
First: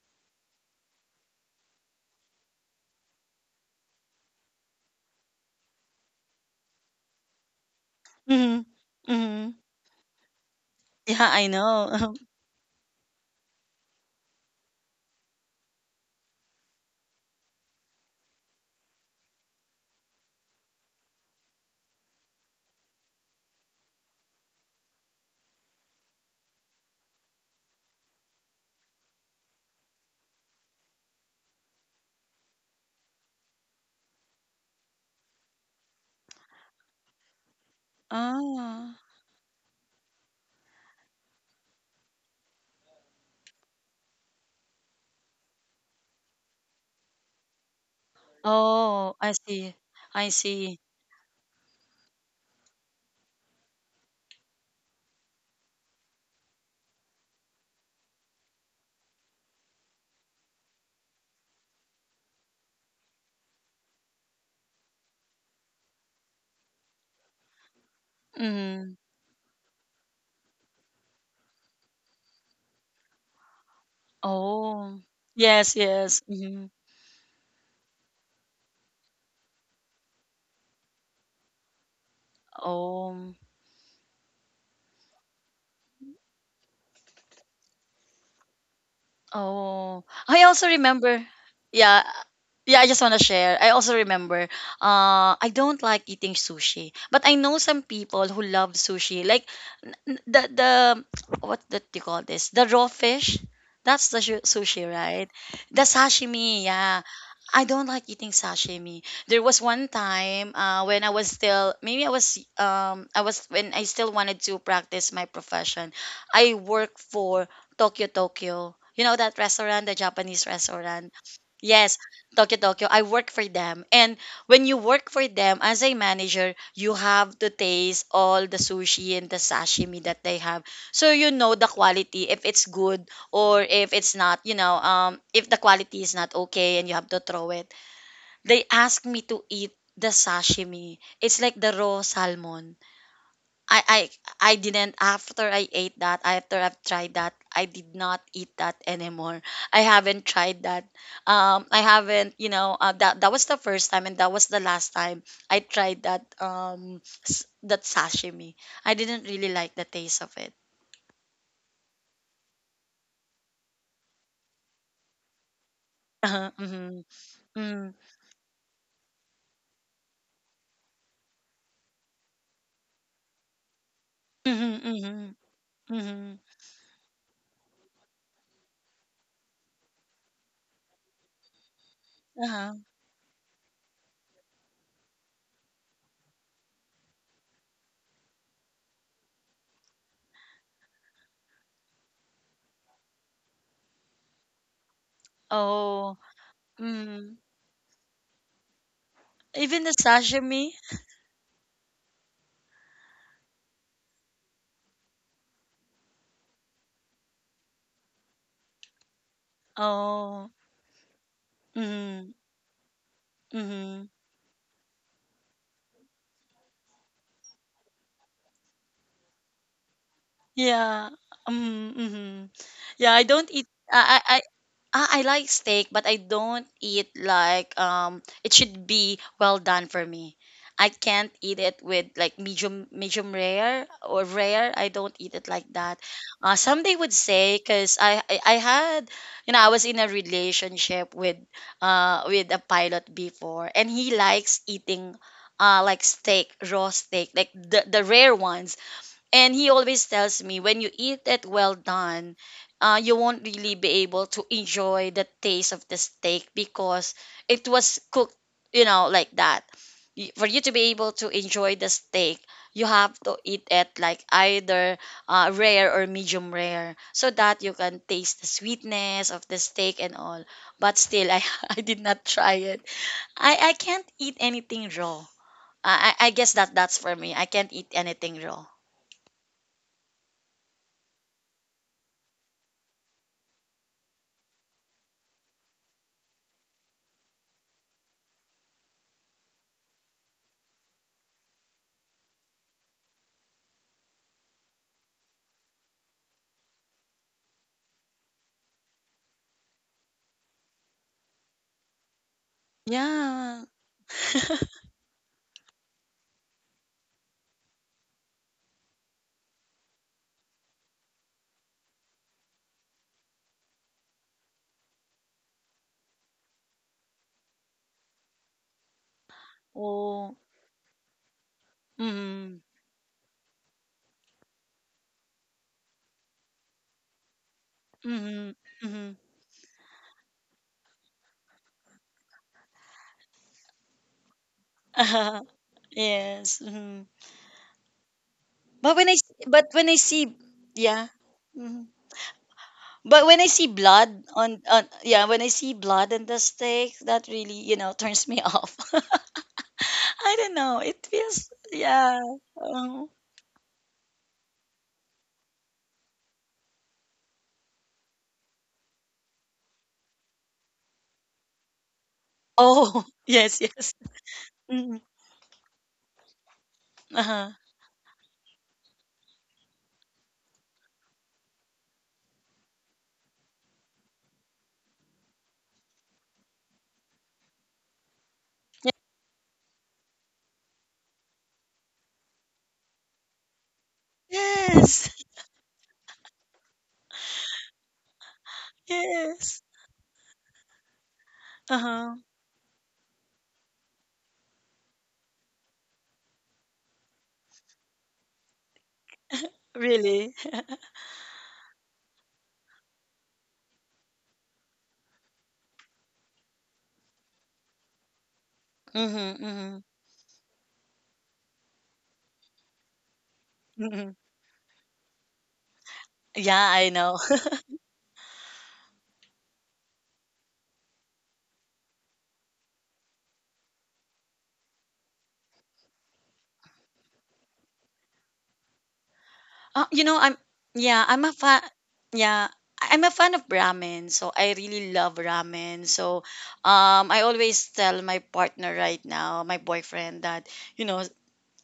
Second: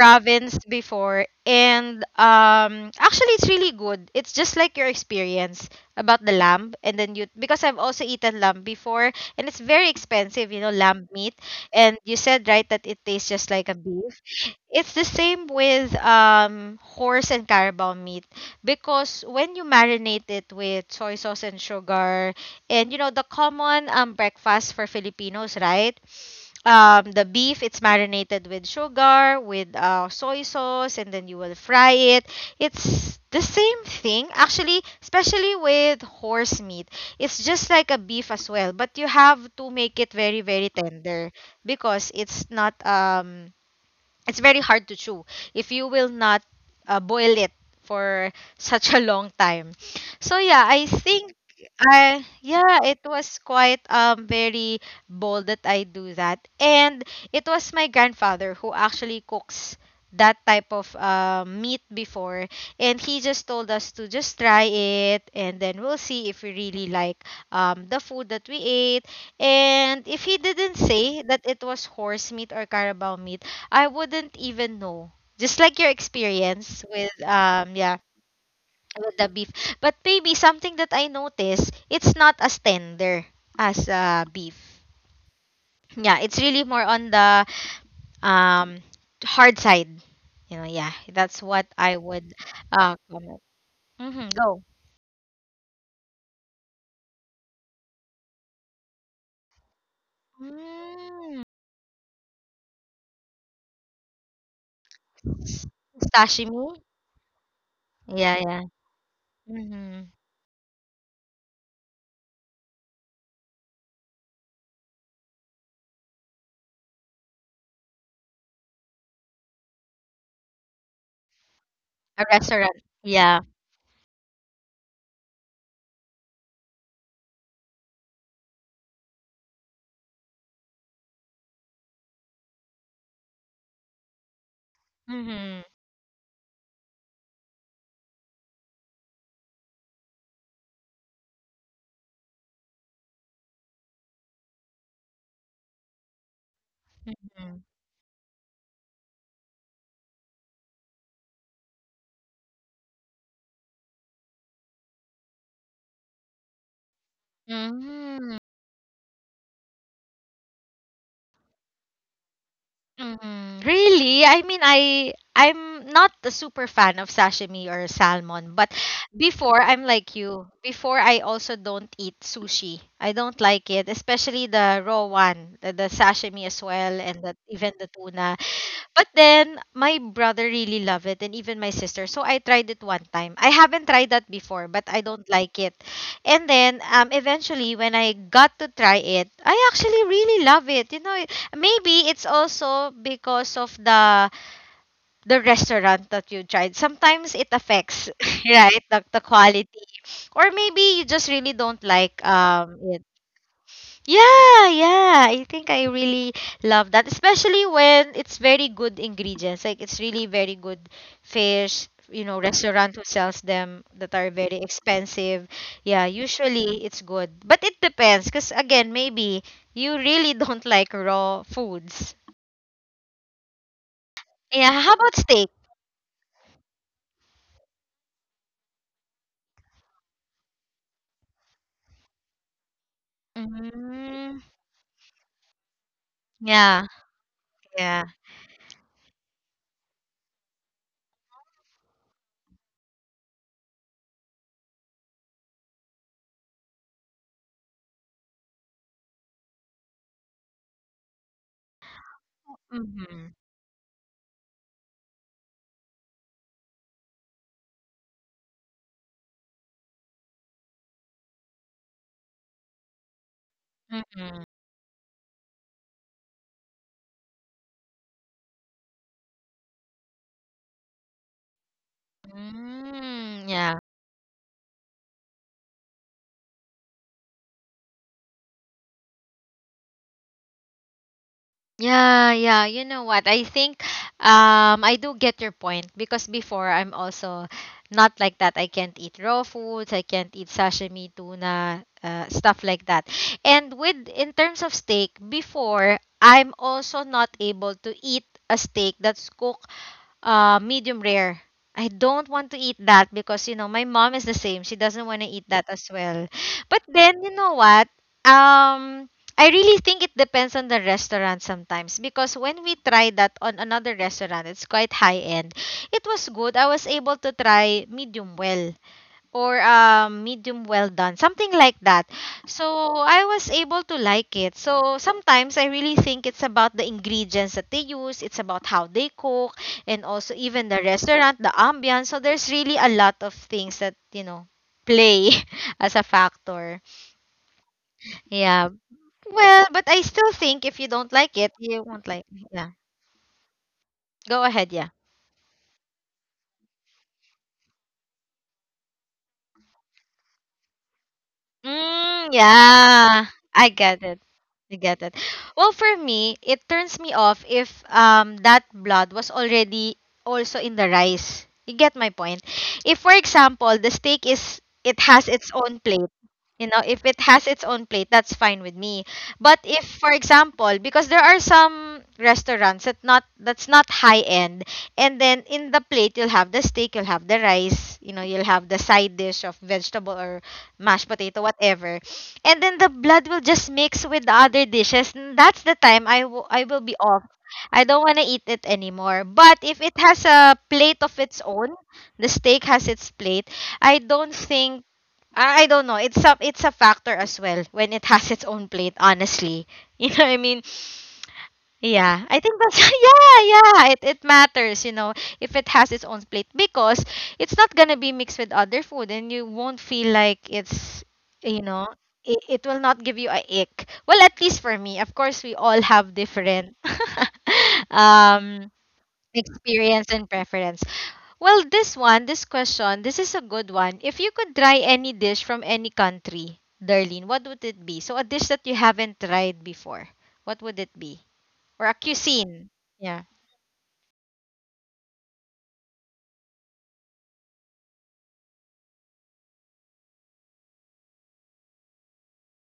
Speaker 1: province before, and actually it's really good. It's just like your experience about the lamb. And then you because I've also eaten lamb
Speaker 2: Hmm.
Speaker 1: before, and it's very
Speaker 2: Hmm.
Speaker 1: expensive. You know lamb meat.
Speaker 2: Yeah,
Speaker 1: And
Speaker 2: I
Speaker 1: you said right
Speaker 2: know.
Speaker 1: that it tastes just like a beef. It's the same with horse and carabao meat, because when you marinate it with soy sauce and sugar, and you know the common breakfast for Filipinos, right? The beef, it's marinated with sugar, with soy sauce, and then you will fry it. It's the same thing actually, especially with horse meat. It's just like a beef as well, but you have to make
Speaker 2: Ah.
Speaker 1: it very very tender, because it's not, it's very hard to chew if you will not boil it for such a long time.
Speaker 2: Oh,
Speaker 1: So
Speaker 2: I
Speaker 1: yeah,
Speaker 2: see.
Speaker 1: I think
Speaker 2: I see.
Speaker 1: it was quite very bold that I do that. And it was my grandfather who actually cooks that type of meat before, and he just told us to just try it, and then we'll see if we really like the food that we ate.
Speaker 2: Hmm.
Speaker 1: And if he didn't say that it was horse meat or carabao meat, I wouldn't even know. Just like your
Speaker 2: Oh.
Speaker 1: experience
Speaker 2: Yes,
Speaker 1: with
Speaker 2: yes. Hmm.
Speaker 1: with the beef. But maybe something that I notice, it's not as tender as
Speaker 2: Oh.
Speaker 1: beef. Yeah, it's really more on the um hard side. You know, yeah.
Speaker 2: Oh,
Speaker 1: That's
Speaker 2: I
Speaker 1: what
Speaker 2: also
Speaker 1: I would
Speaker 2: remember. Yeah.
Speaker 1: comment.
Speaker 2: Yeah, I just
Speaker 1: Mm-hmm,
Speaker 2: want to
Speaker 1: go.
Speaker 2: share. I also remember. I don't like eating sushi, but I know some people who love sushi. Like n-
Speaker 1: Mm.
Speaker 2: n- the the what do you call this? The raw fish. That's the
Speaker 1: S-
Speaker 2: shu- sushi, right?
Speaker 1: Sashimi?
Speaker 2: The sashimi.
Speaker 1: Yeah,
Speaker 2: Yeah.
Speaker 1: yeah.
Speaker 2: I don't like eating
Speaker 1: Mm-hmm.
Speaker 2: sashimi. There was one time when I was still maybe I was when I still wanted to practice my profession. I worked for Tokyo Tokyo. You know that restaurant, the Japanese
Speaker 1: A
Speaker 2: restaurant?
Speaker 1: restaurant.
Speaker 2: Yes,
Speaker 1: Yeah.
Speaker 2: Tokyo Tokyo. I work for them. And when you work for them as a manager, you have to taste all the sushi and the sashimi that they have. So you know the quality if it's good or if it's
Speaker 1: Mm-hmm.
Speaker 2: not, you know, if the quality is not okay and you have to throw it. They asked me to eat the sashimi. It's like the raw salmon. I I I didn't after I ate
Speaker 1: Mm-hmm.
Speaker 2: that, after I've tried that, I did not eat that anymore. I haven't tried that. I haven't, you know, that that was the first time and that was the last time I tried that
Speaker 1: Mm-hmm.
Speaker 2: that sashimi. I didn't really like the taste of it.
Speaker 1: Mm, really? I mean, I'm not a super fan of sashimi or
Speaker 2: Uh-huh. Mhm.
Speaker 1: salmon, but
Speaker 2: Mm.
Speaker 1: before I'm like you. Before I also don't eat sushi. I don't like it, especially the raw one, the
Speaker 2: Mhm.
Speaker 1: sashimi as
Speaker 2: Mhm.
Speaker 1: well, and even
Speaker 2: Mhm.
Speaker 1: the tuna. But then my brother really loved it, and even my sister. So I tried it one time. I haven't tried
Speaker 2: Uh-huh.
Speaker 1: that before, but I don't like it. And then eventually, when I got to try it, I actually really love it. You know, maybe it's also because of the restaurant that you tried.
Speaker 2: Oh.
Speaker 1: Sometimes it affects,
Speaker 2: Mm.
Speaker 1: right? The quality. Or
Speaker 2: Even the
Speaker 1: maybe you just really
Speaker 2: sashimi.
Speaker 1: don't like it. Yeah, yeah. I think I really love that, especially when it's very good ingredients. Like it's really very good
Speaker 2: Oh.
Speaker 1: fish,
Speaker 2: Mhm.
Speaker 1: restaurant who sells them that are very
Speaker 2: Mhm.
Speaker 1: expensive. Yeah, usually it's good. But it depends, because again, maybe you really don't like raw
Speaker 2: Yeah.
Speaker 1: foods.
Speaker 2: Mhm. Yeah, I don't
Speaker 1: Yeah,
Speaker 2: eat
Speaker 1: how about
Speaker 2: I I
Speaker 1: steak?
Speaker 2: I ah, I like steak, but I don't eat like it should be well done for me. I can't eat it with like
Speaker 1: Mm,
Speaker 2: medium rare or rare. I don't eat it like
Speaker 1: yeah,
Speaker 2: that. Some
Speaker 1: yeah.
Speaker 2: they would say because I had you know I was in a relationship with a pilot before, and he likes eating like steak, raw steak, like the rare ones, and he always tells me when you eat it well
Speaker 1: Mm-hmm.
Speaker 2: done, you won't really be able to enjoy the taste of the steak because it was cooked, you know, like that. Y- For you to be able to enjoy the steak, you have to
Speaker 1: Mm-hmm.
Speaker 2: eat it like either rare or medium rare so that you can taste the sweetness of the steak and all. But still, I, I did not
Speaker 1: Mm,
Speaker 2: try it.
Speaker 1: yeah.
Speaker 2: I can't eat anything raw. I guess that that's for me. I can't eat anything raw.
Speaker 1: Yeah, yeah. You know what? I think I do get your point, because before I'm also not like that. I can't eat raw foods, I can't eat sashimi, tuna, stuff like that. And with in terms of steak, before I'm also not able to eat a steak that's cooked medium rare. I don't want to eat that, because you know my mom is the
Speaker 2: Yeah.
Speaker 1: same. She doesn't want to eat that as well. But then, you know what? Um I really think it depends on the restaurant sometimes, because when we tried that on another restaurant, it's quite high end. It was good. I was able to try medium well, or medium well done,
Speaker 2: Oh,
Speaker 1: something like that. So I was
Speaker 2: mhm,
Speaker 1: able to like it. So sometimes I really think it's about the ingredients that they use, it's about how they
Speaker 2: mhm,
Speaker 1: cook, and
Speaker 2: mhm.
Speaker 1: also even the restaurant, the ambiance. So there's really a lot of things that, play as a factor.
Speaker 2: Yes. Mhm.
Speaker 1: Yeah. Well, but I
Speaker 2: But
Speaker 1: still
Speaker 2: when I
Speaker 1: think if
Speaker 2: see,
Speaker 1: you don't like it,
Speaker 2: yeah.
Speaker 1: you won't like.
Speaker 2: Mhm.
Speaker 1: Yeah.
Speaker 2: But when I see
Speaker 1: Go ahead,
Speaker 2: blood
Speaker 1: yeah.
Speaker 2: on, yeah, when I see blood on the steak, that really, you know, turns me off. I don't know. It feels
Speaker 1: Mm,
Speaker 2: yeah.
Speaker 1: yeah, I
Speaker 2: um,
Speaker 1: get it. I get it. Well, for me, it turns me off if that blood was already also in the rice. You get my point. If, for
Speaker 2: oh,
Speaker 1: example, the steak
Speaker 2: yes,
Speaker 1: is
Speaker 2: yes.
Speaker 1: it has its
Speaker 2: Mhm.
Speaker 1: own plate, you know, if it has its own plate,
Speaker 2: Uh-huh.
Speaker 1: that's fine with me. But if, for example, because there are some restaurants that's not high end, and then in the plate you'll have the steak, you'll have the rice, you'll have the side dish of vegetable or mashed potato, whatever, and then the blood will just mix with the other dishes. And that's the
Speaker 2: Yes.
Speaker 1: time I will be off. I don't want to eat it anymore. But if it has
Speaker 2: Yes.
Speaker 1: a plate of its own, the steak has
Speaker 2: Uh-huh.
Speaker 1: its plate, I don't think I don't know. It's a factor as well, when it has its own plate. Honestly, you know what I mean.
Speaker 2: Really.
Speaker 1: Yeah, I think that's yeah, yeah. It matters, if it has its own plate, because it's not gonna be mixed with other food, and you won't
Speaker 2: Mhm,
Speaker 1: feel like
Speaker 2: mhm,
Speaker 1: you know it will not give you a ick. Well, at least for
Speaker 2: mhm.
Speaker 1: me. Of course, we all have different
Speaker 2: Yeah, I know.
Speaker 1: um experience and preference. Well, this one, this question, this is a good one. If you could try any dish from any country, Darlene, what would it be? So a dish that you haven't tried before, what would
Speaker 2: You
Speaker 1: it
Speaker 2: know, I'm
Speaker 1: be?
Speaker 2: yeah,
Speaker 1: Or a
Speaker 2: I'm a fan.
Speaker 1: cuisine? Yeah.
Speaker 2: Yeah, I'm a fan of ramen, so I really love ramen. So, I always tell my partner right now, my boyfriend, that you know,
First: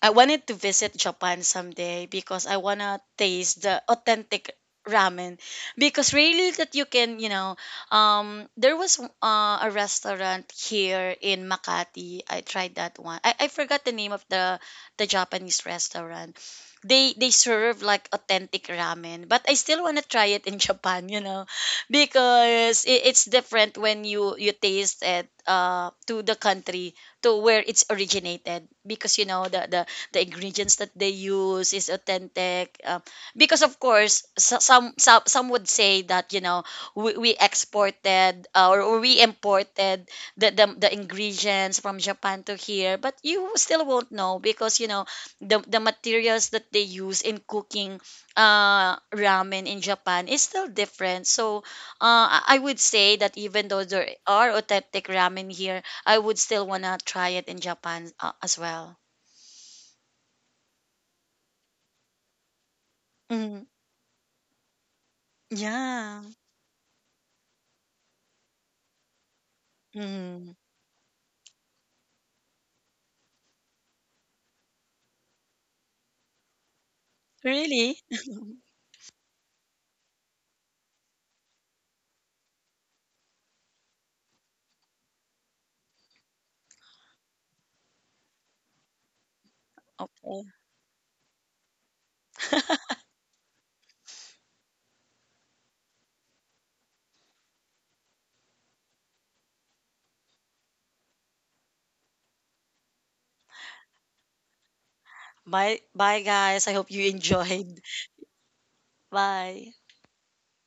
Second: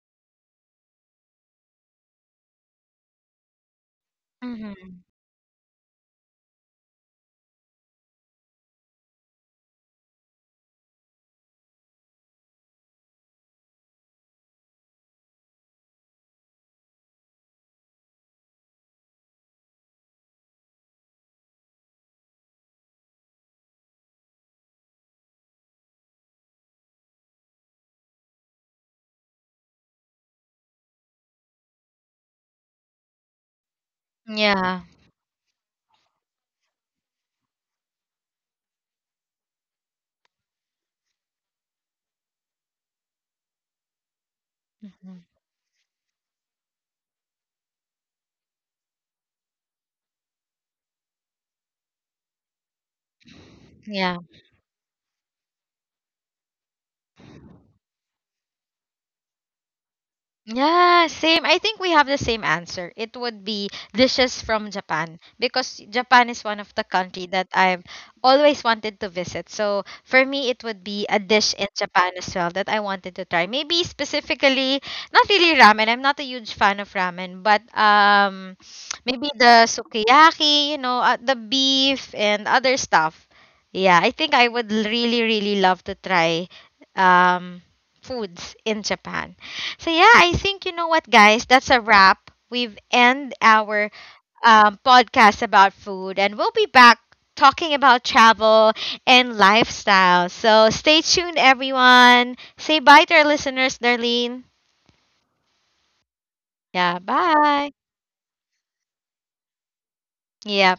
Speaker 2: I wanted to visit Japan someday because I wanna taste the authentic
Speaker 1: Hmm.
Speaker 2: ramen because really that you can, you know, there was a restaurant here in Makati. I tried that one. I forgot the name of the Japanese restaurant. They serve like authentic ramen, but I still want to try it in Japan, you know, because it, it's different when you taste it to the country to where it's originated because you know the ingredients that they use is authentic. Because of course
Speaker 1: Yeah.
Speaker 2: some would say that, you know, we exported or we imported the ingredients from Japan to here, but you still won't know because you know
Speaker 1: Mhm.
Speaker 2: the materials that they use in cooking ramen in Japan is still different. So I would say that even though
Speaker 1: Yeah.
Speaker 2: there are authentic ramen here, I would still wanna try it in Japan, as well.
Speaker 1: Yeah, same. I think we have the same answer. It would be
Speaker 2: Mm-hmm.
Speaker 1: dishes from Japan, because Japan
Speaker 2: Yeah.
Speaker 1: is one of the country that I've always wanted to visit. So for me,
Speaker 2: Mm.
Speaker 1: it would be a dish in Japan as well that I wanted to try. Maybe specifically, not really ramen. I'm not a huge fan of ramen, but
Speaker 2: Really?
Speaker 1: maybe the sukiyaki, you know, the beef and other stuff. Yeah, I think I would really, really love to try um, foods in Japan. So yeah, I
Speaker 2: Okay.
Speaker 1: think, you know what, guys. That's a wrap. We've end our podcast about food, and we'll be back talking about travel and lifestyle. So stay tuned, everyone. Say bye to our listeners, Darlene.
Speaker 2: Bye bye guys. I
Speaker 1: Yeah,
Speaker 2: hope you
Speaker 1: bye.
Speaker 2: enjoyed. Bye.
Speaker 1: Yeah.